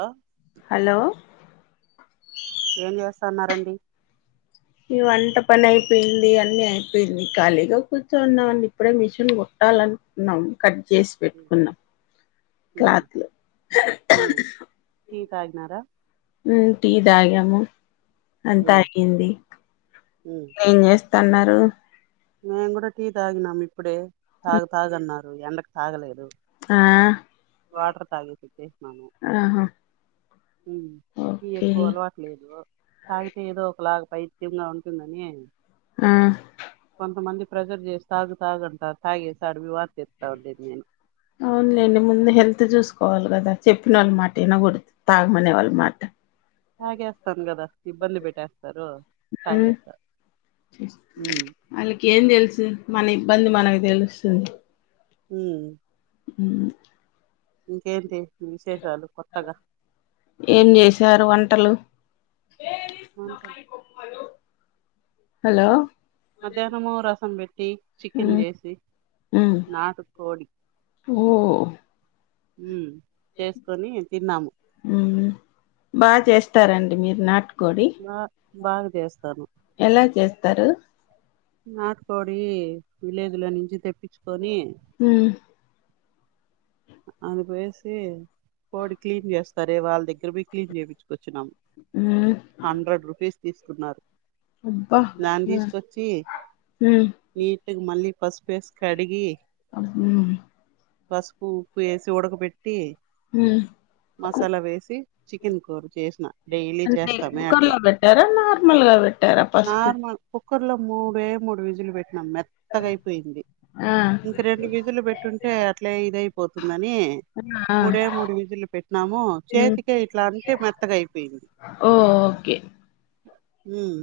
hello hello ఏం చేస్తాన్నారండి ఈ వంట పని అయిపోయింది అన్నీ అయిపోయింది ఖాళీగా కూర్చున్నమండి ఇప్పుడే మిషన్ ట్టాలని న్నాం క జేస్ పెట్టుకున్నాం క్లాత్ లో టీ తాగినారా మ్మ్ టీ తాగాము అంతా అయింది ఏం చేస్ త అన్నారు మేము గూడా టీ తాగినం ఇప్పుడే తాగు తాగన్నారు ఎండకు తాగలేదు ఆ వాటర్ తాగి తిట్టేస్నాను ఆహా మ్మ్ టీ ఓకే ఎక్కువ అలవాటు లేదు తగితే ఏదో ఒకలాగా పైత్యంగా ఉంటుందని ఆ కొంతమంది ప్రెజర్ జేసి తాగు తాగు అంటారు తాగేస్తాడు వాత చెస్తావ్ దీన్ని అవునులేండి ముందు హెల్త్ జూసుకోవాలి కదా చెప్పిన వోళ్ళ మాట ఇనగూడదు తాగమనే వోళ్ళ మాట తాగేస్తాను గదా ఇబ్బంది బెట మ్మ్ ఆళ్ళకి ఏం దెలుసు మన ఇబ్బంది మనకి తెలుస్తుంది హ్మ్ ఉమ్, ఇంకేంటి విశేషాలు కొత్తగా ఏం జేసారు వంటలు అవును కొంచెం హలో మధ్యాహ్నము రసం బెట్ టి చికెన్ మ్మ్ చేసి మ్మ్ నాటు కోడి ఓ ఉ చేసుకొని తిన్నాము మ్మ్ బా చేస్తారండి మీరు నాటు బ బాగా చేస్తాను ఎలా చేస్తారు నాటుకోడి విలేజ్ లో నుంచి తెప్పించుకొని మ్మ్ అది పోసి కోడి క్లీన్ చేస్తారే వాళ్ళ దగ్గర పోయి క్లీన్ చేయించుకొచ్చినం మ్మ్ హండ్రెడ్ రూపీస్ తీసుకున్నారు అబ్బా దాన్ని మ్మ్ తీసుకొచ్చి మ్మ్ నీటుగా మళ్ళీ పసుపేసి కడిగి మ్మ్ పసుపు ఉప్పు ఏసి ఉడక పెట్ హ్మ్ మసాలా వేసి చికెన్ కూర చేసిన డైలీ అంటే చేస్తామే కుక్కర్ లో అట్లా పెట్టారా నార్మల్ గా పెట్టారా పసుపు కర్లో మూడే మూడు విజిలు పెట్ మెత్తగయిపోయింది ఆ ఇంక రెండు విజిలు పెట్టుంటే అట్లే ఇదై న్నని ఆ మూడే మూడు విజులు పెట్టినాము మ్మ్ చేతికే ఇట్లా అంటే మెత్తగా అయిపోయింది ఓ ఓకే హ్మ్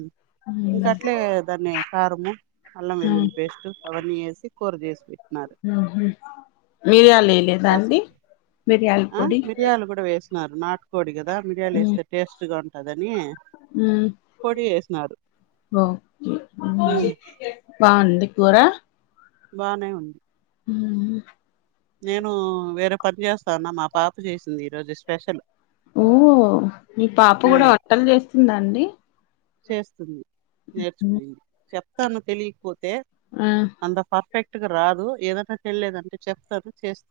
ఇంక మ్మ్ అట్లే దాన్ని కారము అల్లం మ్మ్ వెల్లులి పేస్టు అవన్నీ వేసి కూర చేసి పెట్టిన్నారు మ్మ్ మిరియాలు వేయ లేదా అండి మిరియాల పొడి నా నాటుకోడి కదా మియలు మ్మ్ వస్తే టేస్ట్ గా ఉంటు అని మ్మ్ పోడి చేసినారు ఓకే బావుంది కురా బానే ఉంది ఉ నేను వేరే పని చేస్తాన్న మా పాప చేసింది ఈ రోజు స్పెషల్ ఓహో మీ పాప కూడా ఉమ్ వట్టల్ చేస్తుంద అండి చేస్తుంది ఉ నేర్చుకునింది చెప్తాను తెలియకపో తే ఆ అంత పర్ఫెక్ట్గా రాదు ఏదన్నా తెలిలేదంటే చెప్తాను చేస్